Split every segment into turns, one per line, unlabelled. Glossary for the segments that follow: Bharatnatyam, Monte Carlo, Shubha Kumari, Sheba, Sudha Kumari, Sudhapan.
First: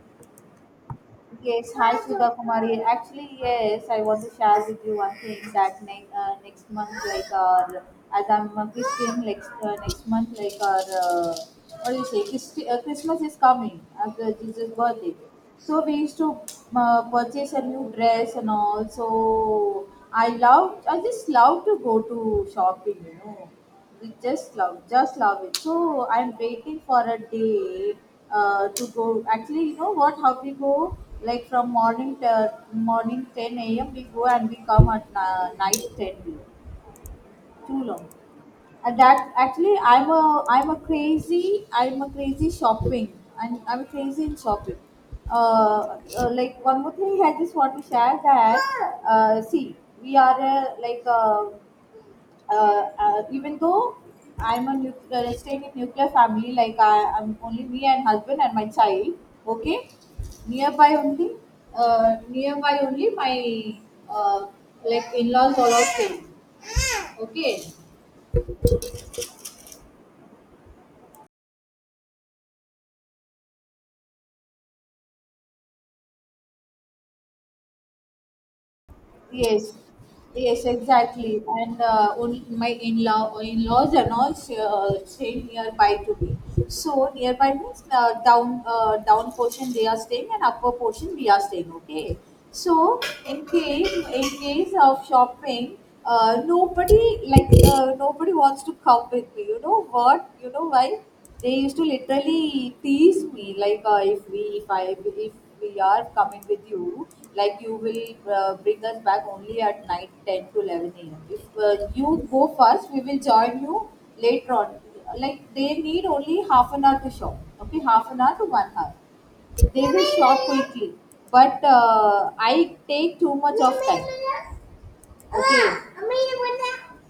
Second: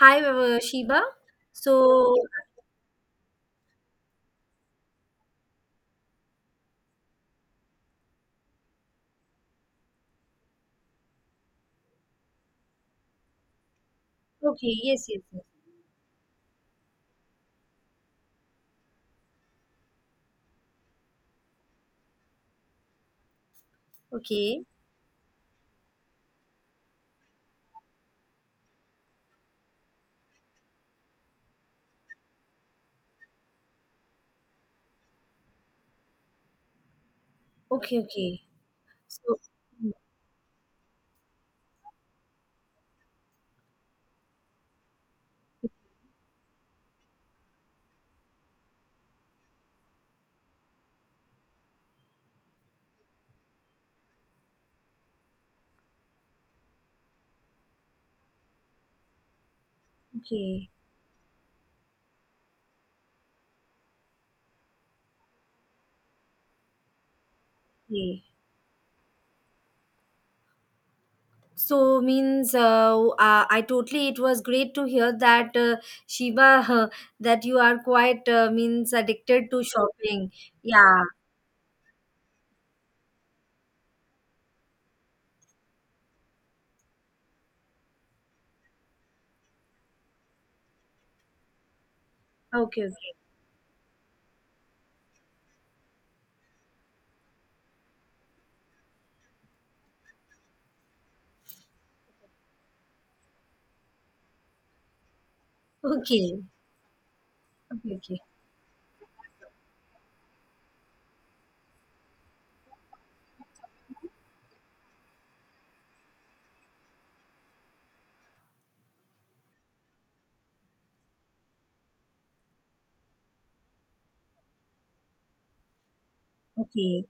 Hi, Sheba.
Yes, hi
So,
Shubha Kumari. Actually, yes, I want to share with you one thing that next month, like our, as I'm a Christian, next month, like our, what do you say, Christ- Christmas is coming after Jesus'
okay, yes,
birthday.
yes, yes.
So we used to purchase a new dress and all. So I love, I just love to go to shopping. We
Okay,
just love it, so I'm waiting for a day to go. Actually, you know what, how we go, like, from morning 10 a.m we go and we come at night 10 p.m. Too
okay,
long.
okay.
And that,
So,
actually,
mm,
I'm a crazy shopping. I'm crazy in shopping. Like, one more thing I just want to share that see, we are like even though I'm a nuclear, extended nuclear family, like, I'm only me and husband and my child. Okay,
okay,
nearby only, my uh, like in-laws all are staying. Okay,
okay. So means I totally. It was great to hear that, Sheba that you are quite means addicted to
yes,
shopping.
yes,
Yeah.
exactly. And only my in-laws and all stay nearby to me. So nearby means down portion they are staying and upper portion we are staying. Okay.
Okay. Okay.
So in case of shopping, nobody wants to come with me. You know what? You know why? They used to literally tease me like, if we are coming
Okay.
with you, like you
Okay. Okay.
will bring us back only at night 10 to 11 a.m. If you go first, we will join you later on, like they need only half an hour to shop. Okay, half an hour to 1 hour they will shop quickly. But I take too much of time. Okay.
Okay.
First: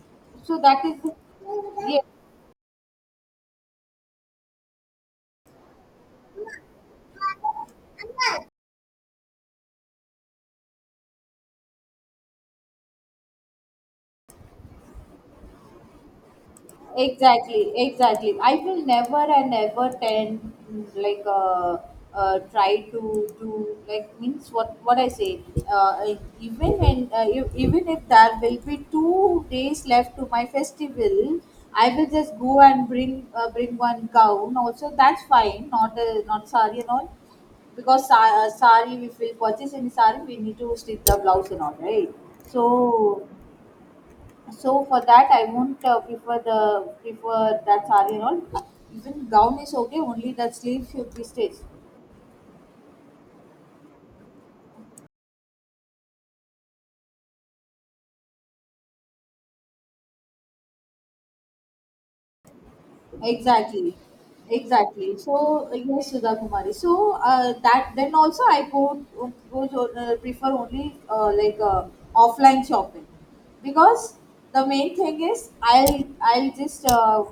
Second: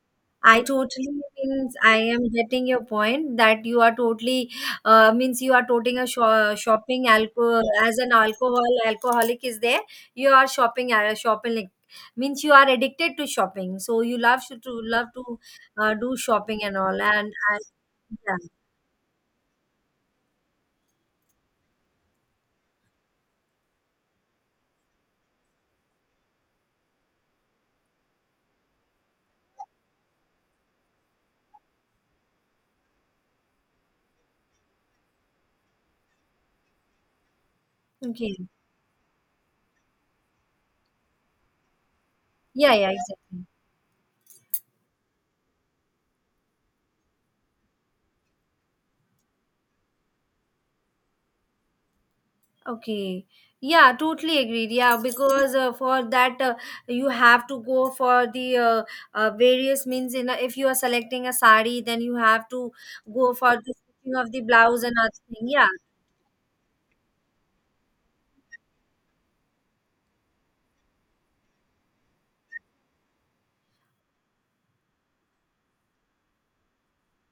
so
I
that is
totally means I am getting your point that you are totally means you are totally a
Yes.
shopping alcohol, as an alcoholic is there, you are shopping, like, means you are addicted to shopping, so you love love to do shopping and all, and I,
Exactly, exactly.
yeah,
I will never and ever tend, like, try to do, like, means, what I say. Even when even if there will be 2 days left to my festival, I will just go and bring one gown. Also, that's fine. Not sari and all, because
okay,
sari, if we purchase any sari, we need to stitch the blouse and all, right?
yeah, yeah,
So
exactly.
so, for that, I won't prefer that saree and all. Even gown is okay. Only that sleeve should be stitched.
Okay. Yeah, totally agreed. Yeah, because for that you have to go for the various means. If you are selecting a sari, then you have to go for the
Exactly,
stitching of the blouse and other
exactly.
thing. Yeah.
So yes, Sudha Kumari. So that then also I go, prefer only like offline shopping, because the main thing is I'll just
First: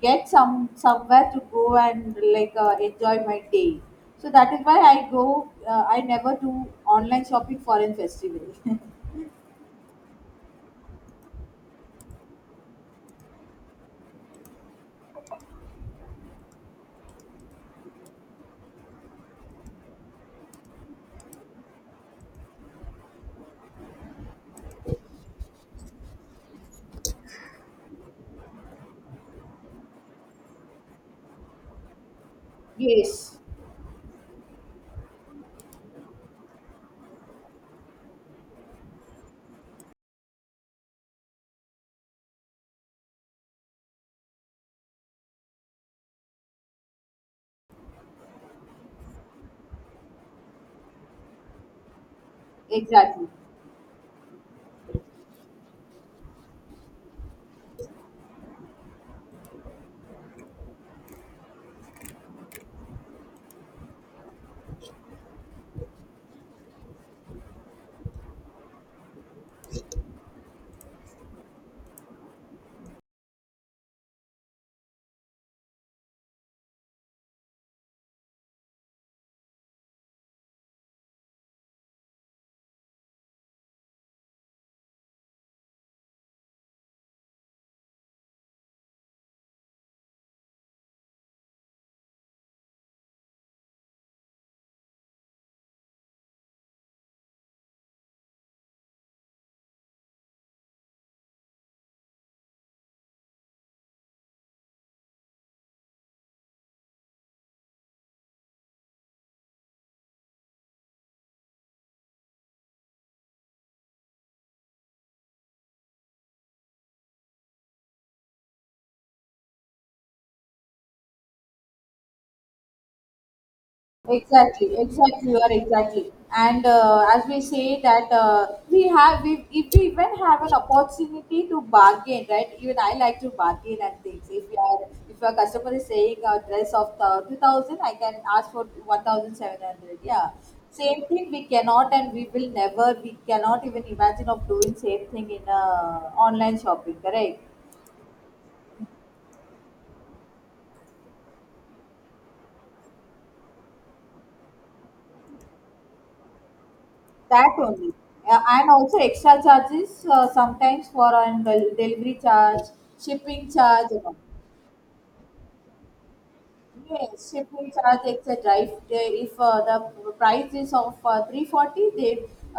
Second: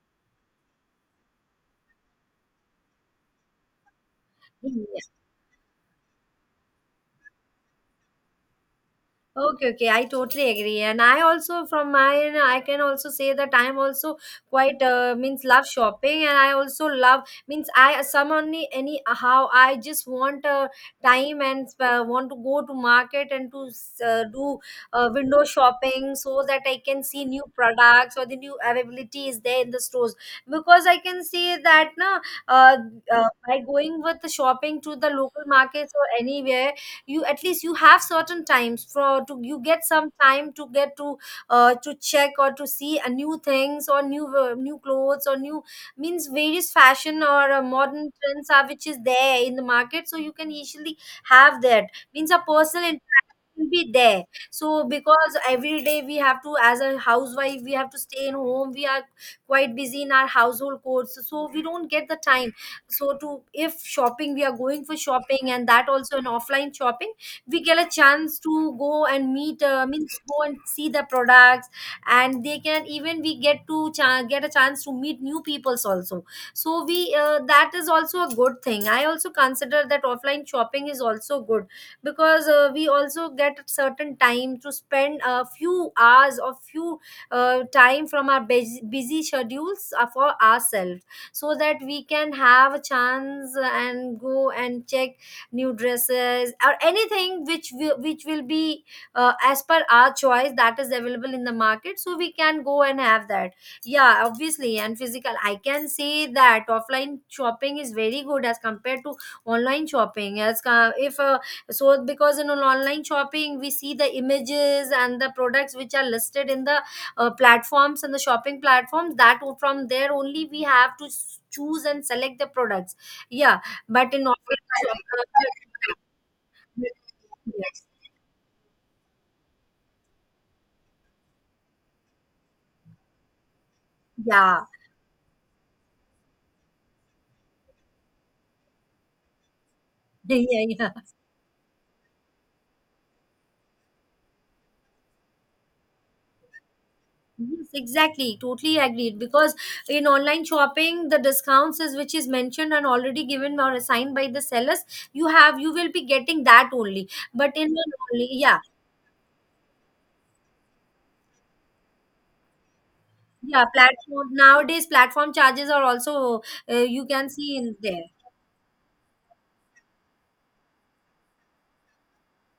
get some somewhere to go and, like, enjoy my day. So that is why
Mm, yeah.
I go. I never do online shopping for in festival.
Okay, okay, I totally agree, and I also, from my end, I can also say that I'm also quite means love shopping, and I also love, means I some only any how I just want time and want to go to market and to do window shopping, so that I can see new products or the new availability is there in the stores, because I can see that na, uh,
Yes,
by going with the shopping to the local markets or anywhere, you, at least you have certain times for to, you get some time to get to, to check or to see a new things or new clothes or new, means various fashion or modern trends are which is there in the market, so you can easily have that, means a personal
exactly.
will be there, so because every day we have to, as a housewife we have to stay in home, we are quite busy in our household chores, so we don't get the time. So to, if shopping we are going for shopping, and that also an offline shopping, we get a chance to go and meet, means go and see the products, and they can even we get to get a chance to meet new peoples also. So we that is also a good thing, I also consider that offline shopping is also good, because we also get certain time to spend a few hours or few time from our busy, busy schedules for ourselves, so that we can have a chance and go and check new dresses or anything which will be as per our choice that is available in the market, so we can go and have that. Yeah, obviously, and physical, I can say that offline shopping is very good as compared to online shopping, as co- if so because in an online shopping we see the images and the products which are listed in the platforms and the shopping platforms, that from there only we have to choose and select the products, yeah, but in
Exactly, exactly, you are exactly. And
yes,
as we say that if we even have an opportunity to bargain, right? Even I like to bargain and things. If you
yeah,
are, if a customer is saying a dress of the 2,000, I can ask for 1,700. Yeah,
yeah, yeah.
same thing we cannot, and we will never, we cannot even imagine of doing same thing in online shopping, correct?
Yes, exactly, totally agreed, because in online shopping, the discounts is which is mentioned and already given or assigned by the sellers, you will be getting that only,
That
but in an
only.
only, yeah.
And also extra charges, sometimes for delivery charge, shipping
Yeah,
charge and all.
platform, nowadays platform charges are also, you
Yes,
can see
shipping
in there.
charge, etc. If the price is of 340, they,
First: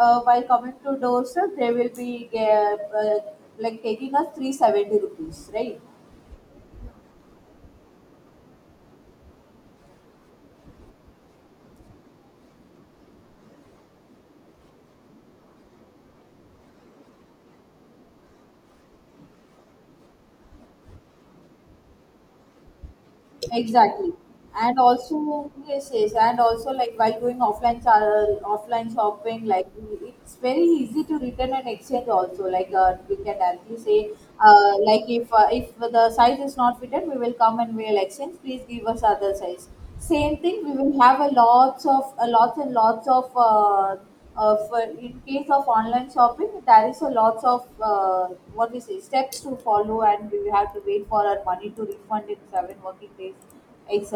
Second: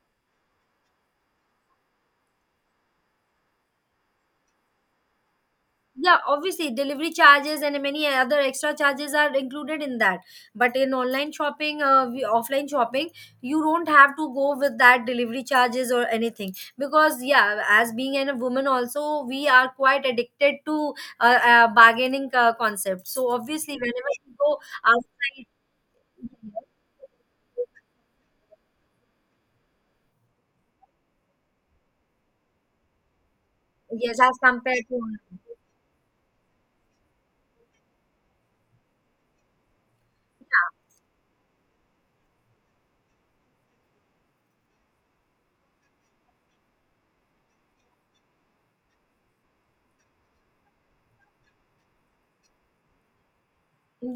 while coming to doorstep, they will be uh, uh, like taking us 370 rupees, right?
Yeah, obviously delivery charges and many other extra charges are included in that. But in online shopping, we, offline shopping, you don't have to go with that delivery charges or anything, because yeah, as being a woman also, we are quite addicted to bargaining concept. So obviously, whenever
Exactly.
you go
And
outside,
also, yes, yes, and also, like, while going offline, offline shopping, like, it's very easy to return and exchange. Also, like, we can directly say,
yes, as compared to
like,
online.
if the size is not fitted, we will come and we'll exchange. Please give us other size. Same thing, we
Yeah.
will have a lots and lots of for in case of online shopping, there is a lots of what we say, steps to follow, and we have to wait for our money to refund in 7 working days,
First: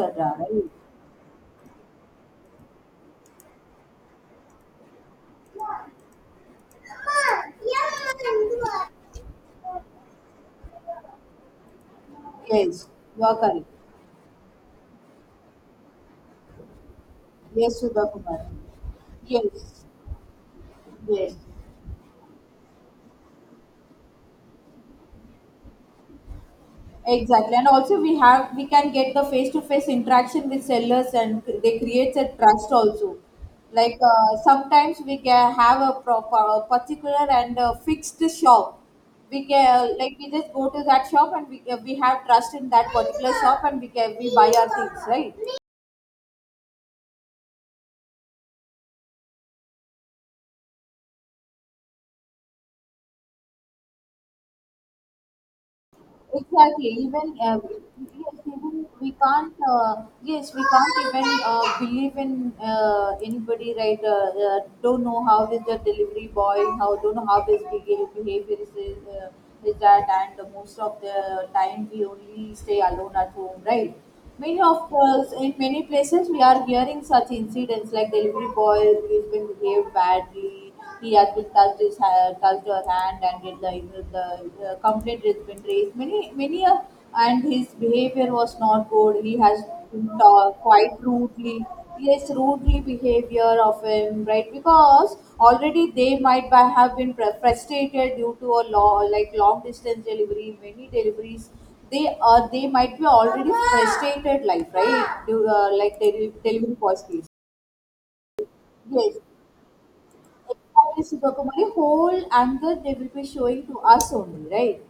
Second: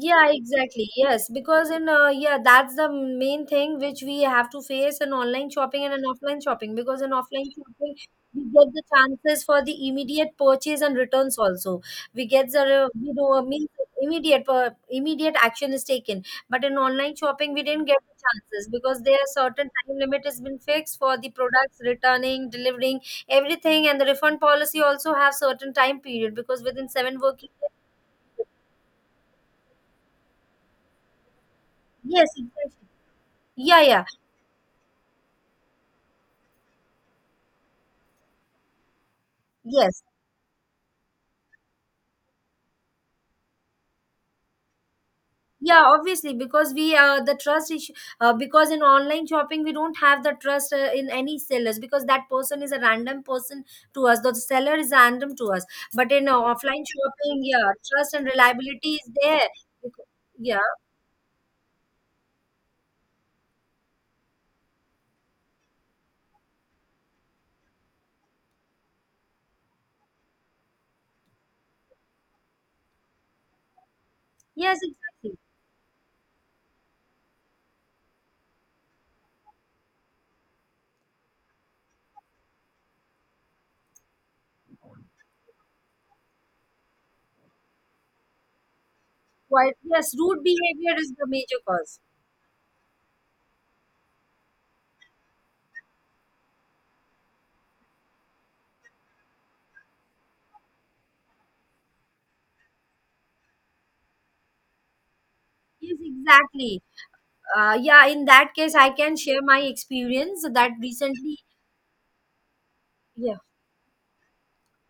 Yeah, exactly. Yes, because in yeah, that's the main thing which we have to face in online shopping
Right?
and in offline shopping. Because in offline shopping, we get the chances for the immediate purchase and returns also. We get the,
Yes, you are
I mean,
correct.
immediate action is taken. But in online shopping, we
Yes,
didn't get
Sudha
the
Kumar.
chances because there are certain
Yes,
time limit has been fixed for the
yes.
products returning, delivering everything, and the refund policy also have certain time period, because within seven working
Exactly, and
days.
also we can get the face to face interaction with sellers, and they creates a
Yes,
trust
exactly.
also.
Yeah,
Like,
yeah.
sometimes we can have a particular and a fixed shop. We can
Yes.
like we just go to that shop and we have trust in that particular shop, and we buy our things, right?
Yeah, obviously, because we the trust issue, because in online shopping we don't have the trust in any sellers, because that person is a random person to us. The seller is random to us. But in offline
Exactly. Even
shopping, yeah, trust and
yes, even
reliability is
we
there.
can't.
Becau-
Yes, we
Yeah.
can't even believe in anybody, right? Don't know how is the delivery boy, how don't know how his behavior uh, is that, and most of the time we only stay alone at home, right? Many
Yes,
of us,
exactly.
in many places, we are hearing such incidents, like delivery boy who's been behaved badly, he actually touched his hair, touched her hand, and did like the complaint has been raised. Many, many, and his behavior was not good. He has
Why? Yes, rude
talked
behavior
quite
is the major
rudely.
cause.
Yes, rudely behavior of him, right? Because already they might by have been frustrated due to a law, like long distance delivery, many deliveries, they might be already frustrated, like, right. Due,
Yes,
like delivery
exactly.
policies.
Yeah, in that case, I
Yes.
can share my experience that
Exactly, Shubha
recently.
Kumari. Whole anger they will be
Yeah,
showing to us only, right?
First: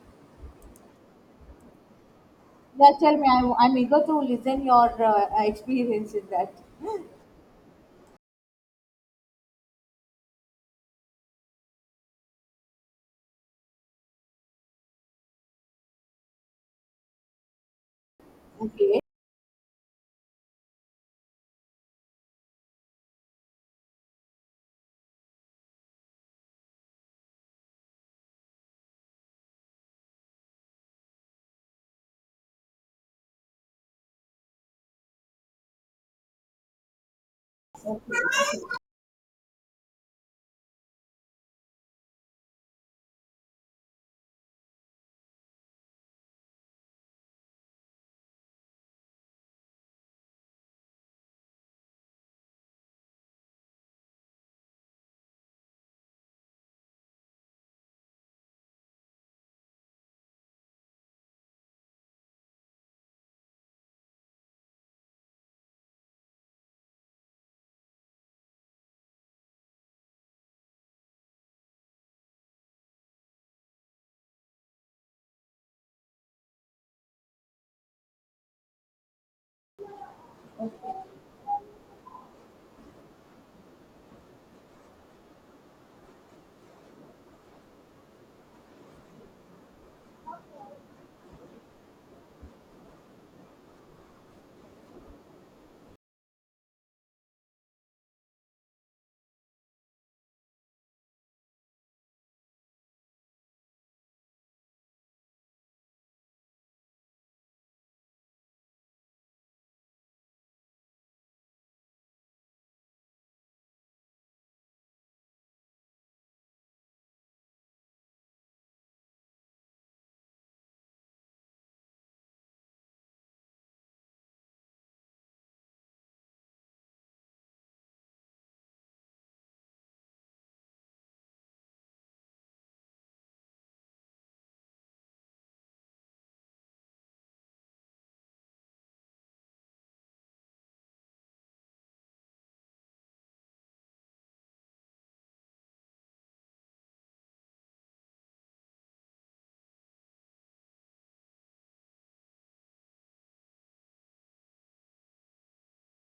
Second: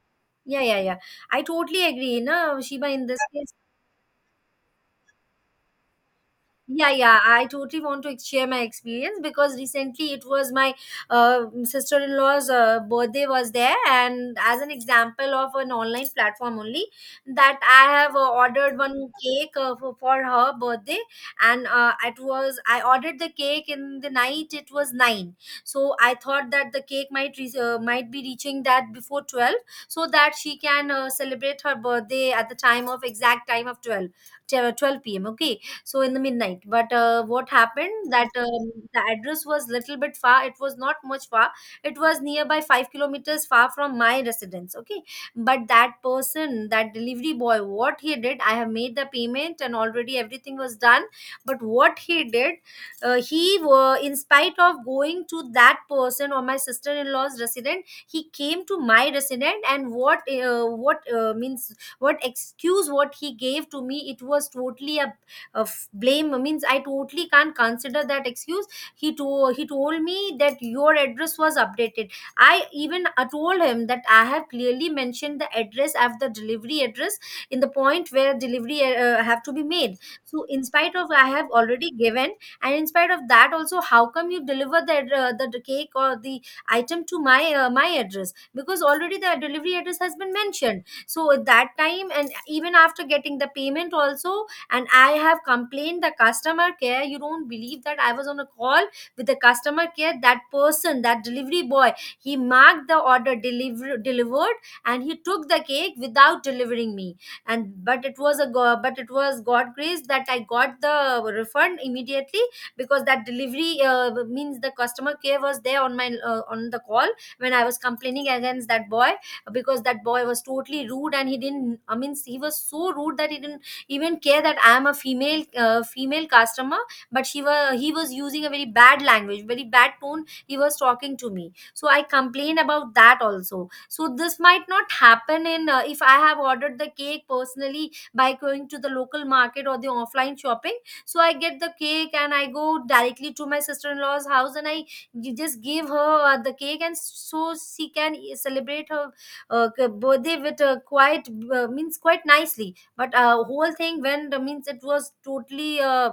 yeah, yeah, yeah. I totally agree, na Shiba,
Yeah,
in
tell
this
me.
case.
I'm eager to listen your experience in that.
Yeah, yeah, I totally want to share my experience because recently it was my sister in law's birthday was there, and as an example of an online platform only, that I have ordered
Okay,
one cake for, her birthday, and it was, I ordered the cake in the night. It was 9, so I thought that the cake might be reaching that before 12, so that she can celebrate her birthday at the time of, exact time of 12, 12 p.m. Okay, so in the midnight, but what happened that, the address was little bit far, it was not much far, it was nearby 5 kilometers far from my residence. Okay. But that person, that delivery boy, what he did, I have made the payment and already everything was done, but what he did, he were, in spite of going to that person or my sister-in-law's resident, he came to my resident, and what means what excuse what he gave to me, it was totally a of blame, means I totally can't consider that excuse. He to he told me that your address was updated. I even told him that I have clearly mentioned the address of the delivery address in the point where delivery have to be made. So in spite of I have already given, and in spite of that also, how come you deliver the cake or the item to my address, because already the delivery address has been mentioned, so at that time, and even after getting the payment also, and I have complained the customer care. You don't believe that I was on a call with the customer care, that person, that delivery boy, he marked the order delivered, and he took the cake without delivering me. And but it was god grace that I got the refund immediately, because that delivery means the customer care was there on my on the call when I was complaining against that boy, because that boy was totally rude, and he didn't, I mean, he was so rude that he didn't even care that I am a female customer. But she was he was using a very bad language, very bad tone, he was talking to me. So I complained about that also. So this might not happen in, if I have ordered the cake personally by going to the local market or the offline shopping. So I get the cake and I go directly to my sister-in-law's house, and just give her the cake, and so she can celebrate her birthday with a quite means quite nicely. But whole thing went, means it was totally,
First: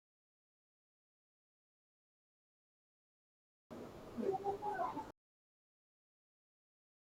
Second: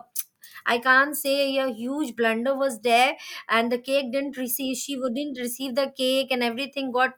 I can't say, a huge blunder was there, and the cake didn't receive. She wouldn't receive the cake, and everything got.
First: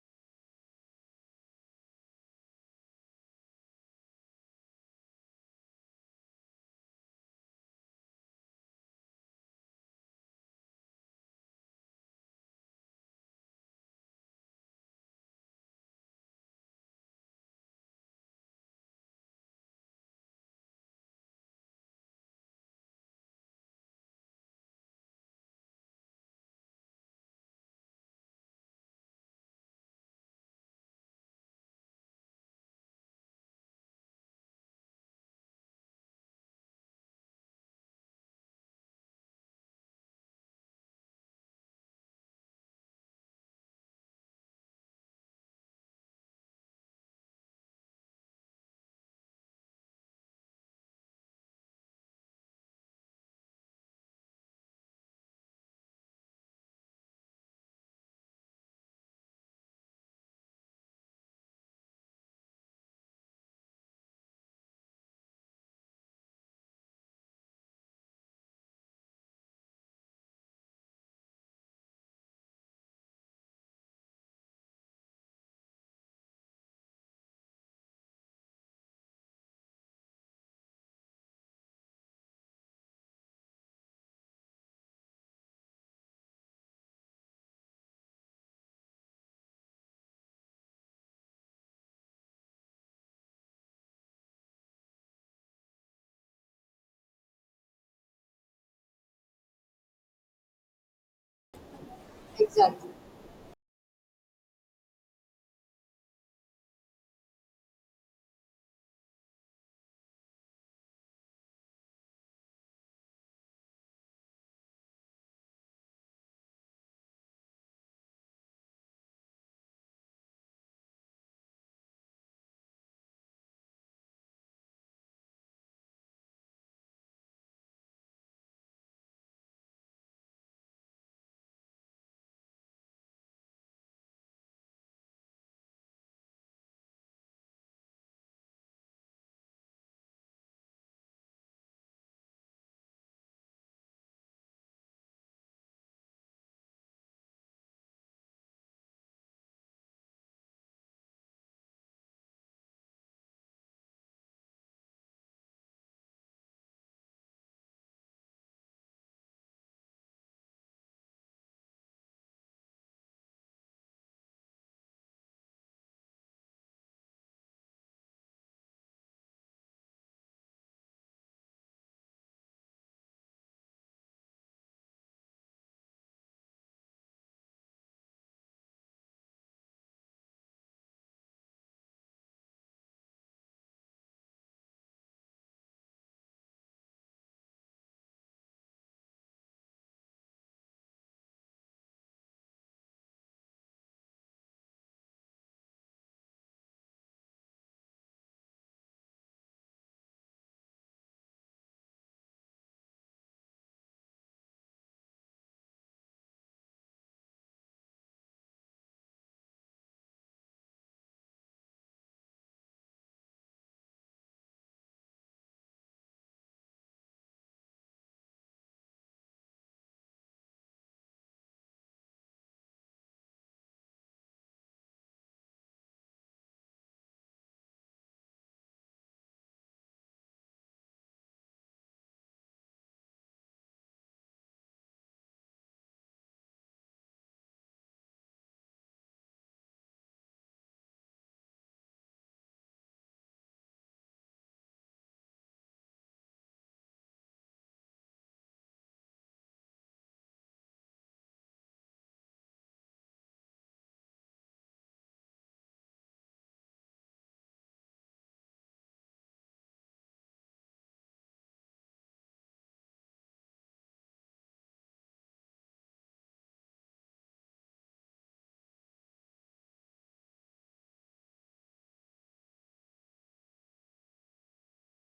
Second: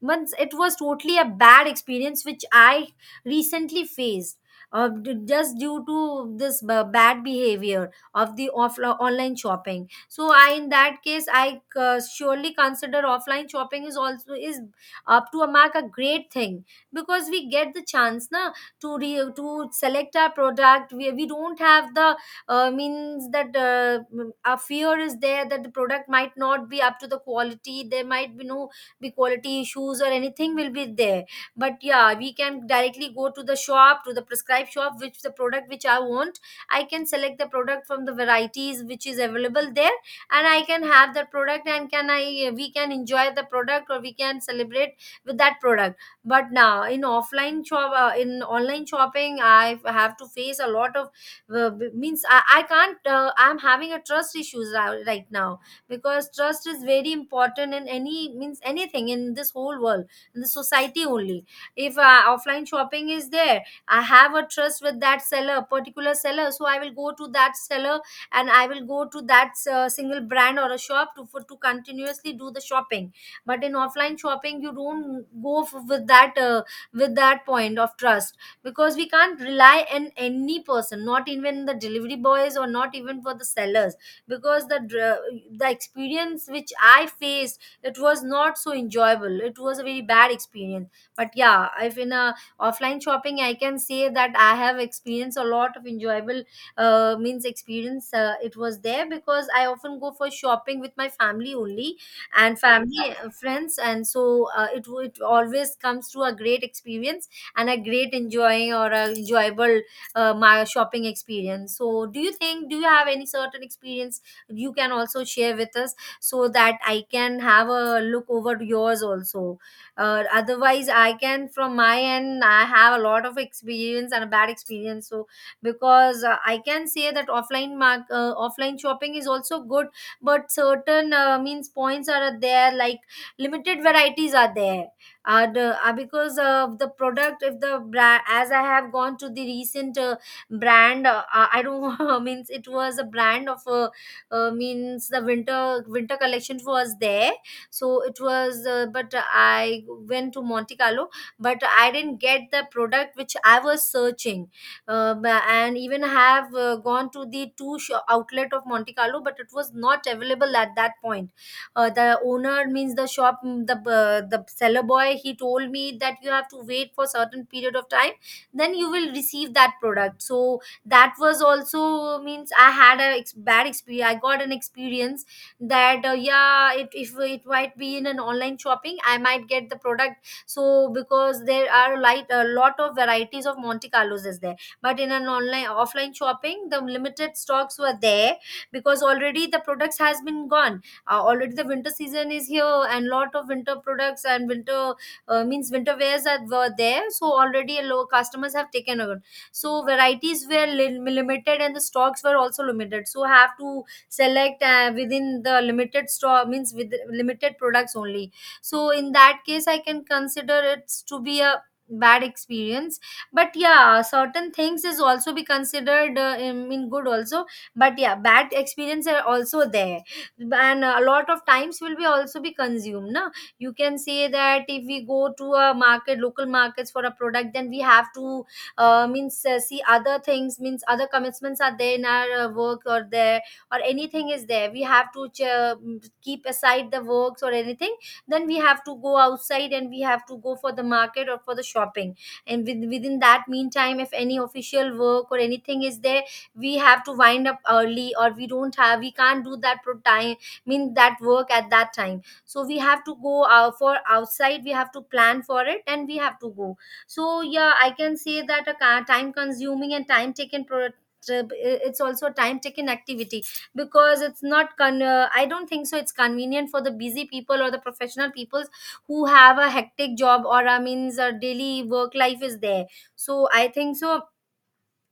But it was totally a bad experience which I recently faced. Just due to this bad behavior of the online shopping, so I in that case I surely consider offline shopping is also is up to a mark a great thing, because we get the chance na to to select our product. We don't have the means that a fear is there that the product might not be up to the quality, there might be no be quality issues or anything will be there. But yeah, we can directly go to the shop, to the prescribed shop which the product which I want. I can select the product from the varieties which is available there, and I can have that product and can I we can enjoy the product or we can celebrate with that product. But now in offline shop, in online shopping I have to face a lot of means I can't I'm having a trust issues right now, because trust is very important in any means anything in this whole world, in the society only. If offline shopping is there, I have a trust with that seller, particular seller, so I will go to that seller, and I will go to that single brand or a shop to continuously do the shopping. But in offline shopping you don't go with that point of trust, because we can't rely on any person, not even the delivery boys or not even for the sellers. Because the the experience which I faced, it was not so enjoyable, it was a very bad experience. But yeah, if in a offline shopping, I can say that I have experienced a lot of enjoyable means experience. It was there because I often go for shopping with my family only, and
exactly.
family friends and so it always comes to a great experience and a great enjoying or a enjoyable my shopping experience. So do you think, do you have any certain experience you can also share with us, so that I can have a look over to yours also? Otherwise I can from my end, I have a lot of experience and a bad experience, so because I can say that offline shopping is also good, but certain means points are there, like limited varieties are there. And because of the product, if the brand, as I have gone to the recent brand, I don't means it was a brand of means the winter collection was there. So it was but I went to Monte Carlo, but I didn't get the product which I was searching. And even have gone to the two outlet of Monte Carlo, but it was not available at that point. The owner means the shop, the seller boy, he told me that you have to wait for certain period of time, then you will receive that product. So that was also means I had a bad experience, I got an experience that yeah, it if it might be in an online shopping, I might get the product. So because there are light a lot of varieties of Monte Carlos is there, but in an online offline shopping the limited stocks were there, because already the products has been gone. Already the winter season is here, and lot of winter products and winter means winter wares are were there. So already a low customers have taken over, so varieties were limited and the stocks were also limited, so have to select within the limited stock means with limited products only. So in that case I can consider it to be a bad experience. But yeah, certain things is also be considered in good also, but yeah, bad experience are also there. And a lot of times will be also be consumed na. You can say that if we go to a market, local markets for a product, then we have to means see other things, means other commitments are there in our work or there, or anything is there. We have to keep aside the works or anything, then we have to go outside and we have to go for the market or for the shopping. And within that meantime if any official work or anything is there, we have to wind up early, or we don't have we can't do that pro time, mean that work at that time, so we have to go out for outside, we have to plan for it and we have to go. So yeah, I can say that a time consuming and time taken trip, it's also a time taken activity. Because it's not con- I don't think so it's convenient for the busy people or the professional people who have a hectic job or I means a daily work life is there. So I think so.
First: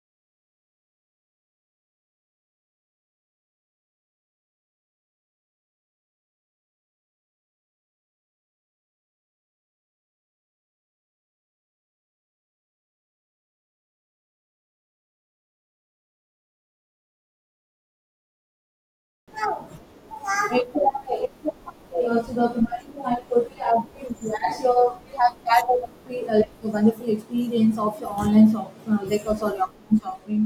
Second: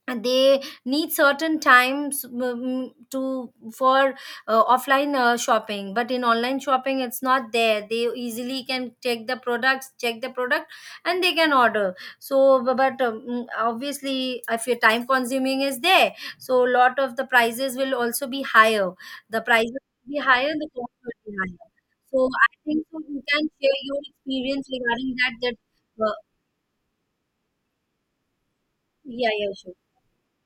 And they need certain times to for offline shopping. But in online shopping it's not there, they easily can take the products, check the product, and they can order. So obviously if your time consuming is there, so a lot of the prices will also be higher. The prices will be higher and
Exactly.
the cost will be
Exactly.
higher. So
So the
I think so,
commercial I
you can
totally
share your
agree with you. As
experience
you We
regarding
have
that.
had
uh,
a wonderful experience of your online shop,
yeah, yeah,
sorry,
sure.
offline shopping.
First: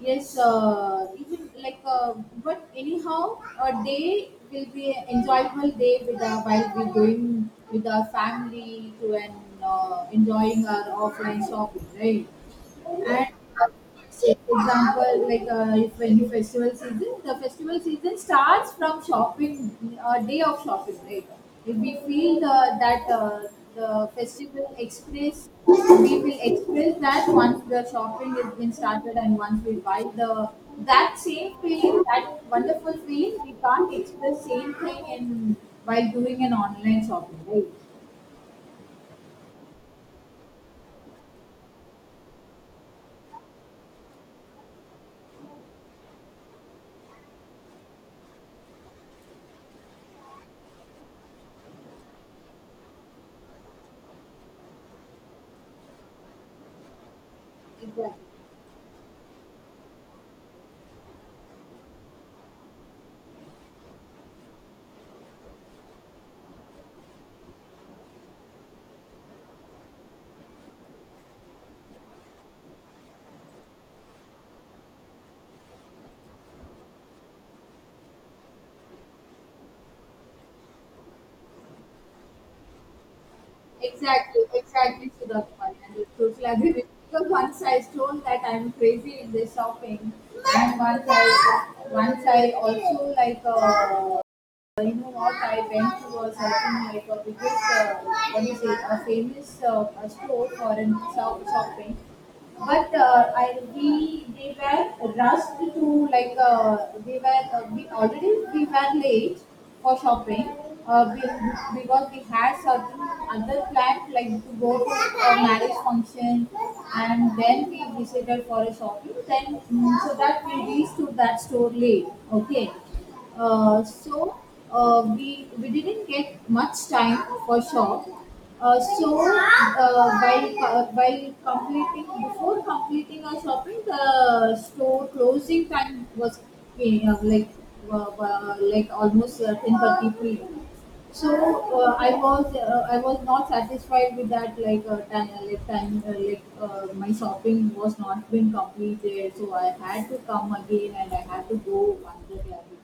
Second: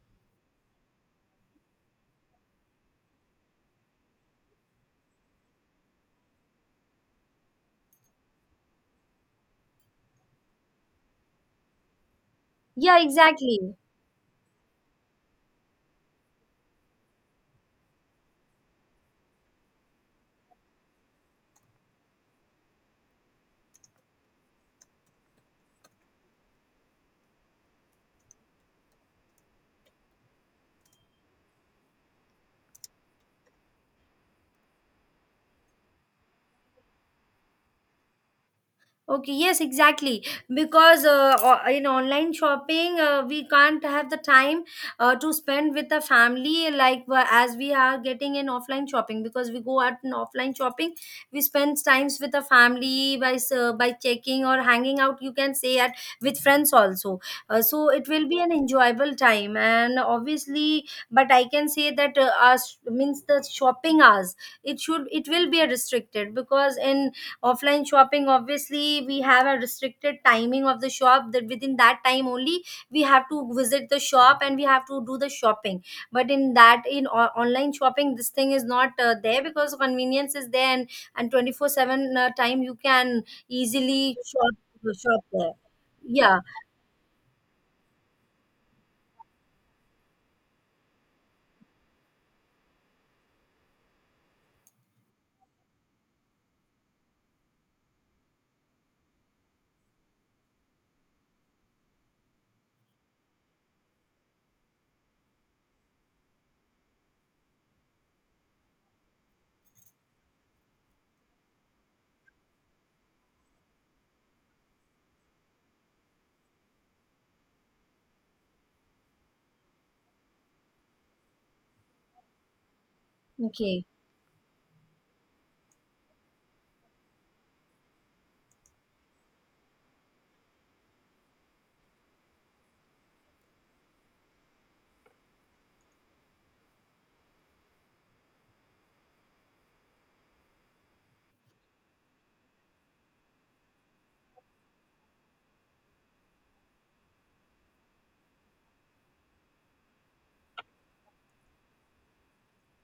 Yes, even, like, but anyhow, a day will be an enjoyable day with while we're going with our family to an enjoying our offline shopping, right?
Yeah,
And,
exactly.
say, for example, like, if any festival season, the festival season starts from shopping day of shopping, right? If we feel that uh, the festival express, we will express that once the shopping has been started, and once we buy the that same feeling, that wonderful feeling, we can't express same thing in while doing an online shopping, right?
Okay, yes, exactly. Because in online shopping, we can't have the time to spend with the family like as we are getting in offline shopping. Because we go out in offline shopping, we spend times with the family by by checking or hanging out. You can say at with friends also. So it
Exactly.
will be an enjoyable time, and obviously, but I can say that us means the shopping hours. It will be a restricted, because in offline shopping obviously we have a restricted timing of the shop, that within that time only we have to visit the shop and we have to do the shopping. But in that in online shopping this thing is not there, because convenience is there, and 24/7 time you can easily
Exactly, exactly,
shop there.
Sudhapan. And the
Yeah,
truth like it. Because once I told that I'm crazy in the shopping, and once I also, like, you know what, I went to, was, I think, like, a biggest what do you say, a famous a store for in shop shopping. But I we they were rushed to, like, they were we were late for shopping, uh, we, because we had certain other plans, like to go to a marriage function, and then we visited for a shopping, then so that we reached to that store late. Okay.
okay.
So we didn't get much time for shop. So while completing before completing our shopping, the store closing time was like almost 10:30 p.m. So I was not satisfied with that, like, time, like my shopping was not been completed, so I had to come again and I had to go another gallery,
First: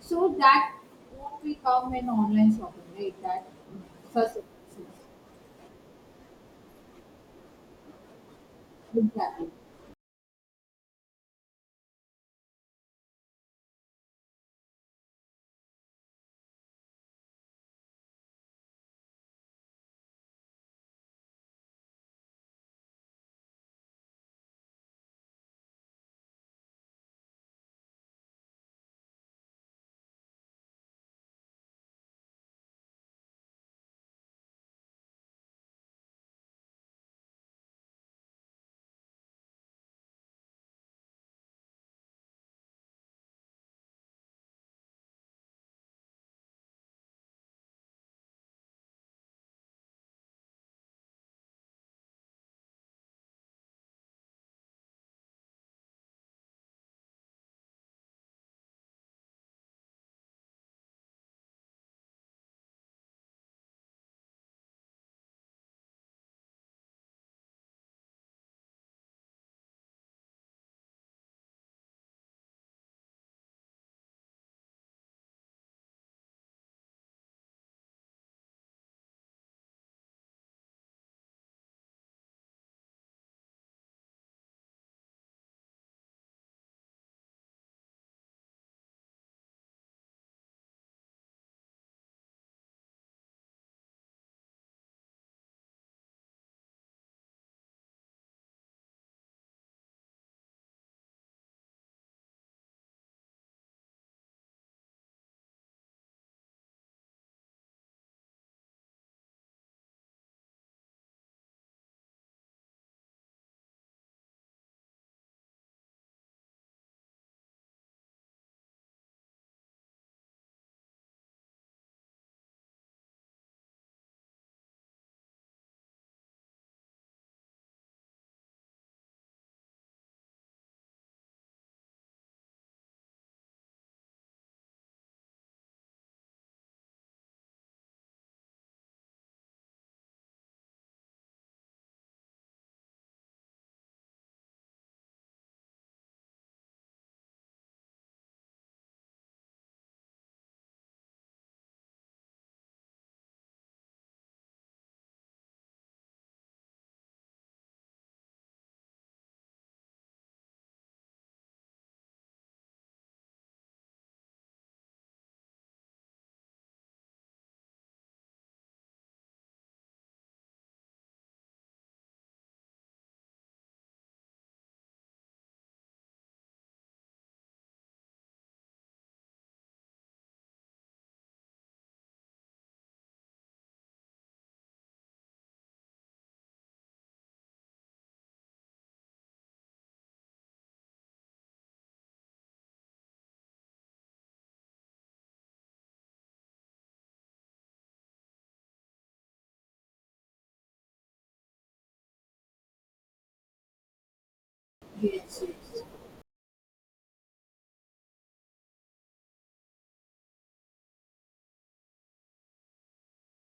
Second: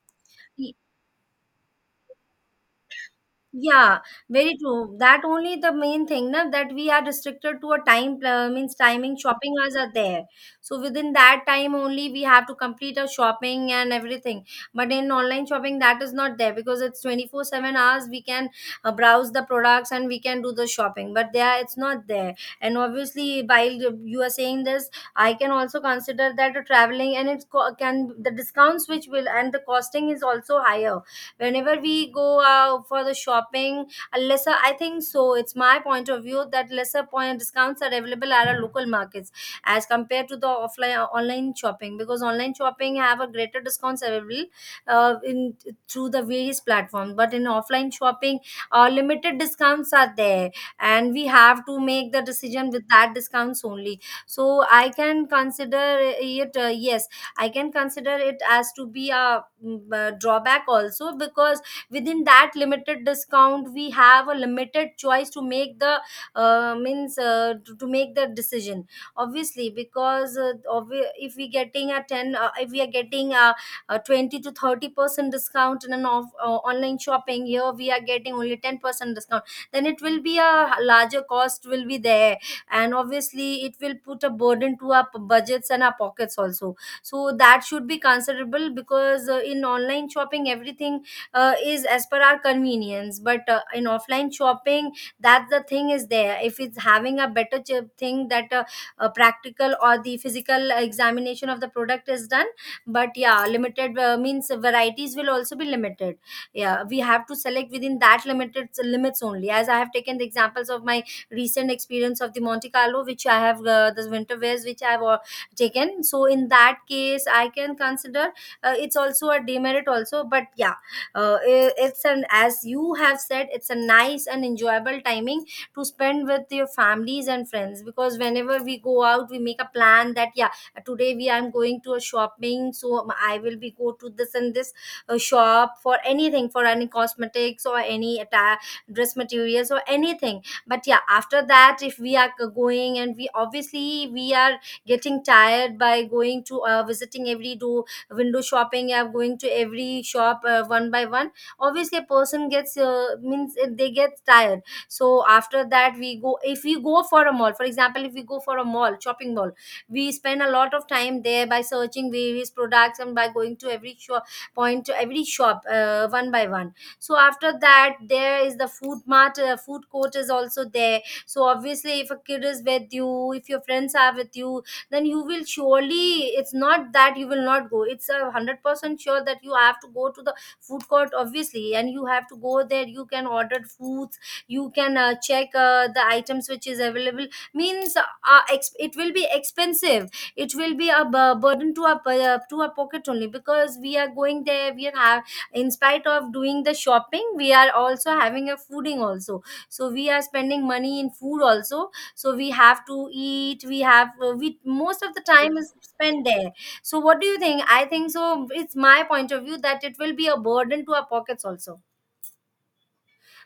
so that, what we come in online shopping, right, that,
Yeah,
such.
very true. That only the main thing, na, that we are restricted to a time means timing.
Exactly.
Shopping hours are there, so within that time only we have to complete our shopping and everything. But in online shopping, that is not there, because it's 24/7 hours. We can browse the products and we can do the shopping, but there it's not there. And obviously, while you are saying this, I can also consider that the traveling and it's co- can the discounts which will and the costing is also higher whenever we go for the shopping. A lesser, I think so, it's my point of view that lesser point discounts are available at our local markets as compared to the offline online shopping, because online shopping have a greater discounts available in through the various platforms. But in offline shopping limited discounts are there, and we have to make the decision with that discounts only. So I can consider it, yes, I can consider it as to be a drawback also, because within that limited discount we have a limited choice to make the to make the decision. Obviously, because if we getting a 10 if we are getting a 20 to 30 percent discount in an online shopping, here we are getting only 10 percent discount, then it will be a larger cost will be there. And obviously it will put a burden to our budgets and our pockets also. So that should be considerable, because in online shopping everything is as per our convenience. But in offline shopping, that the thing is there, if it's having a better thing that a practical or the physical examination of the product is done. But yeah, limited means varieties will also be limited, yeah, we have to select within that limited limits only, as I have taken the examples of my recent experience of the Monte Carlo, which I have the winter wears which I have taken. So in that case I can consider it's also a demerit also. But yeah, it's an, as you have said, it's a nice and enjoyable timing to spend with your families and friends, because whenever we go out we make a plan that yeah, today we I'm going to a shopping, so I will be go to this and this shop for anything, for any cosmetics or any attire, dress materials or anything. But yeah, after that if we are going and we obviously we are getting tired by going to visiting every do window shopping app, going to every shop one by one. Obviously a person gets they get tired. So after that we go, if we go for a mall, for example, if we go for a mall shopping mall, we spend a lot of time there by searching various products and by going to every shop point to every shop one by one. So after that there is the food mart, food court is also there. So obviously if a kid is with you, if your friends are with you, then you will surely, it's not that you will not go, it's 100% sure that you have to go to the food court, obviously, and you have to go there. You can order foods. You can check the items which is available. Means it will be expensive. It will be a burden to our to our pocket only because we are going there we are have. In spite of doing the shopping we are also having a fooding also, so we are spending money in food also. So we have to eat, we have we most of the
Yes,
time is
yes.
spent there. So what do you think? I think so, it's my point of view that it will be a burden to our pockets also.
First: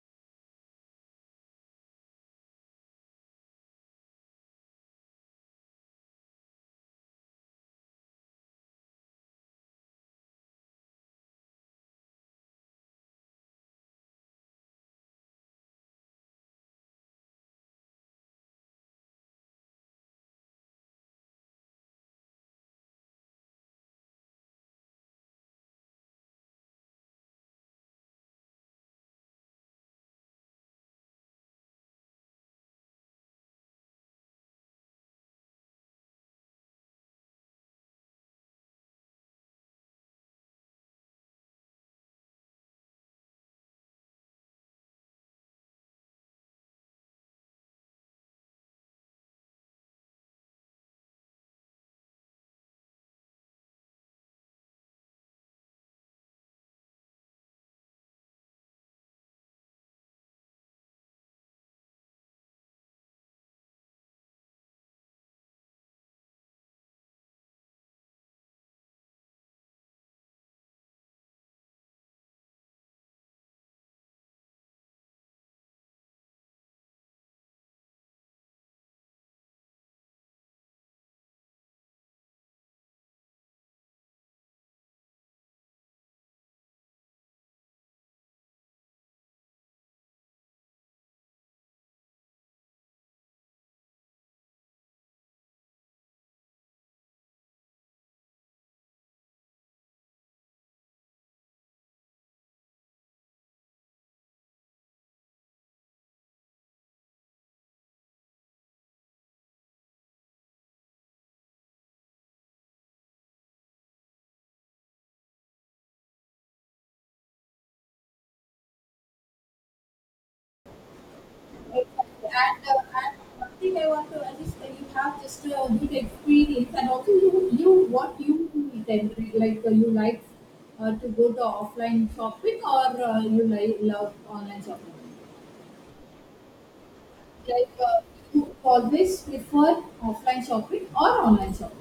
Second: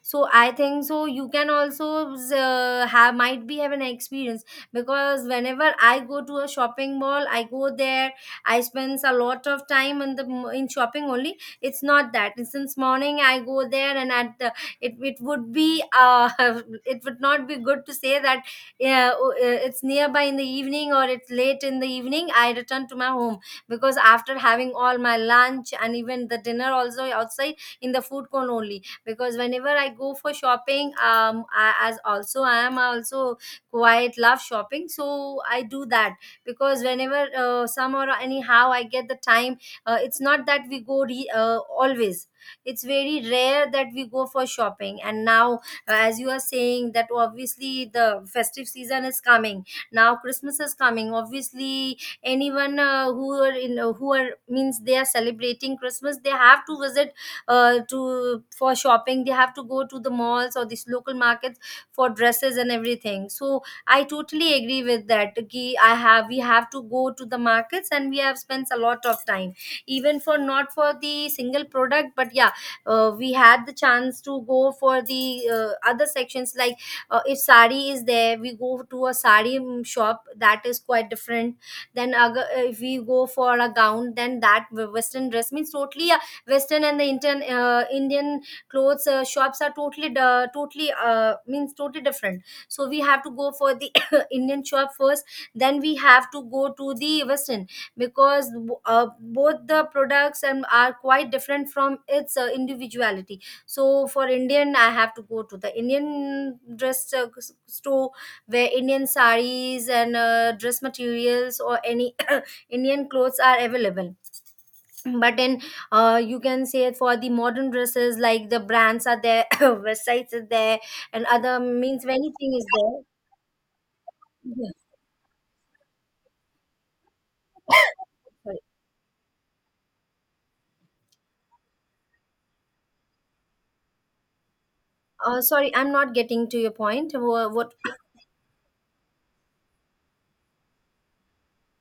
So I think so you can also have, might be have an experience, because whenever I go to a shopping mall, I go there, I spends a lot of time in the in shopping only. It's not that since morning I go there and at it would be it would not be good to say that it's nearby in the evening or it's late in the evening I return to my home, because after having all my lunch and even the dinner also outside, in the food court only. Because whenever I go for shopping as also I am also quite love shopping, so I do that. Because whenever some or anyhow I get the time, it's not that we go always. It's very rare that we go for shopping. And now as you are saying that obviously the festive season is coming, now Christmas is coming, obviously anyone who are in who are means they are celebrating Christmas they have to visit to for shopping. They have to go to the malls or these local markets for dresses and everything. So I totally agree with that ki I have we have to go to the markets and we have spent a lot of time, even for not for the single product. But yeah, we had the chance to go for the other sections. Like if sari is there, we go to a sari shop, that is quite different. Then if we go for a gown, then that western dress means totally a western, and the Indian Indian clothes shops are totally means totally different. So we have to go for the Indian shop first, then we have to go to the western. Because both the products and are quite different from its individuality. So for Indian I have to go to the Indian dress store, where Indian saris and dress materials or any Indian clothes are available. But in you can say for the modern dresses, like the brands are there, websites are there and other
Exactly.
means anything is
And
there.
and one thing I want to add is
Yeah.
that you have just a good experience, and also you, what you
Sorry.
need. And, like, you like, to go to offline shopping, or you like love online shopping.
Sorry, I'm not getting to your point.
Like,
What?
you always prefer offline shopping or online shopping.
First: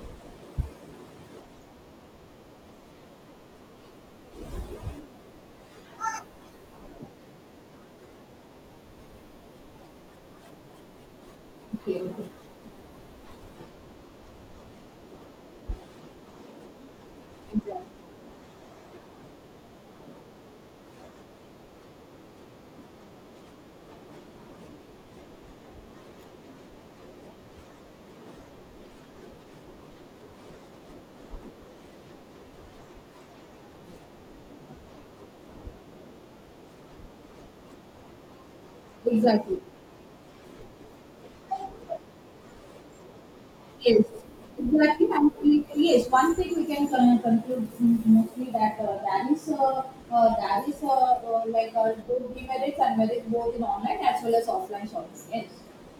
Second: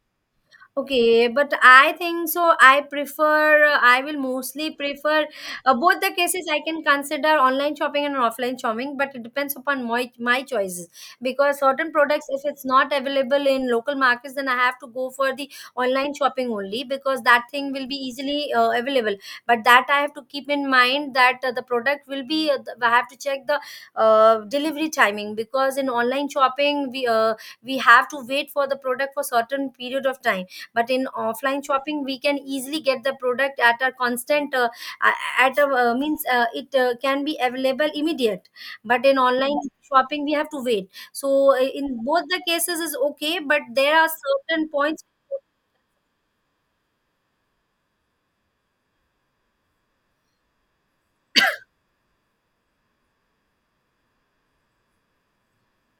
Okay, but I think so. I prefer, I will mostly prefer both the cases. I can consider online shopping and offline shopping, but it depends upon my choices. Because certain
Okay,
products,
okay,
if it's not available in local markets, then I have to go for the online shopping only, because that thing
exactly.
will be easily available. But that I have to keep in mind that the product will be, I have to check the delivery timing, because in online shopping, we have to wait for the product for certain period of time. But in offline shopping we can easily get the product at a constant at a means it can be available immediate. But in online
Exactly.
shopping we have to wait. So in both the cases is okay, but there
Yes.
are certain points.
Exactly, and yes, one thing we can conclude mostly that there is like good demerits and merits both in online as well as offline shopping. Yes.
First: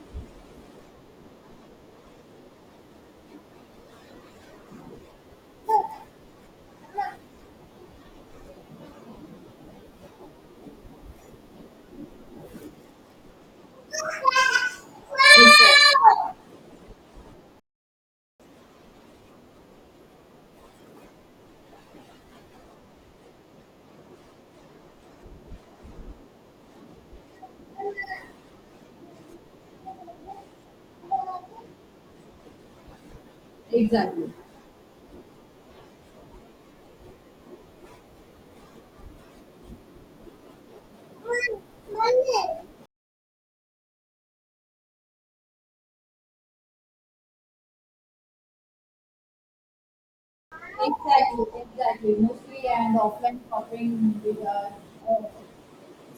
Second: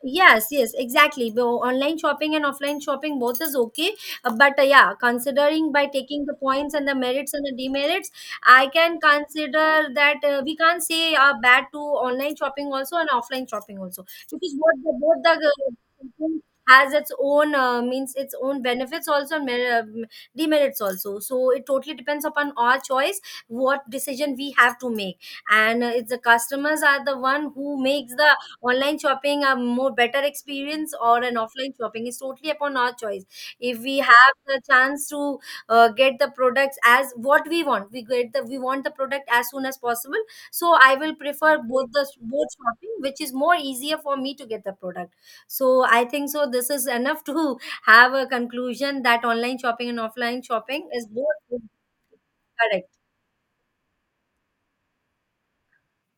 Yes, yes, exactly. Online shopping and offline shopping both is okay. But yeah, considering by taking the points and the merits and the demerits, I can consider that we can't say bad to online shopping also and offline shopping also, because both the uh, has its own means its own benefits also and demerits also. So it totally depends upon our choice what decision we have to make, and it's the customers are the one who makes the online shopping a more better experience or an offline shopping, is totally upon our choice. If we
Exactly.
have
Exactly.
the chance to get the products as what we want, we get the we want the product as soon as possible. So I will prefer both the both shopping which is more easier for me to get the product. So I think so this is enough to have a conclusion that online shopping and offline shopping is both
Exactly. Exactly. Mostly
correct.
and offline shopping with uh,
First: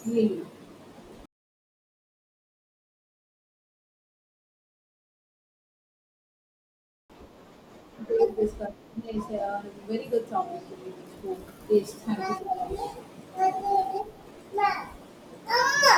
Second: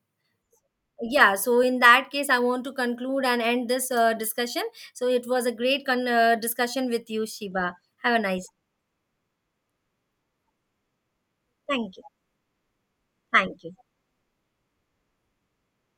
really.
Yeah, so in that case I want to conclude and end this discussion. So it was a great discussion with you, Shiba. Have a
Great
nice.
discussion. Yes, a very good topic to be
Thank
discussed.
you.
Yes, thank
Thank you.
you so much.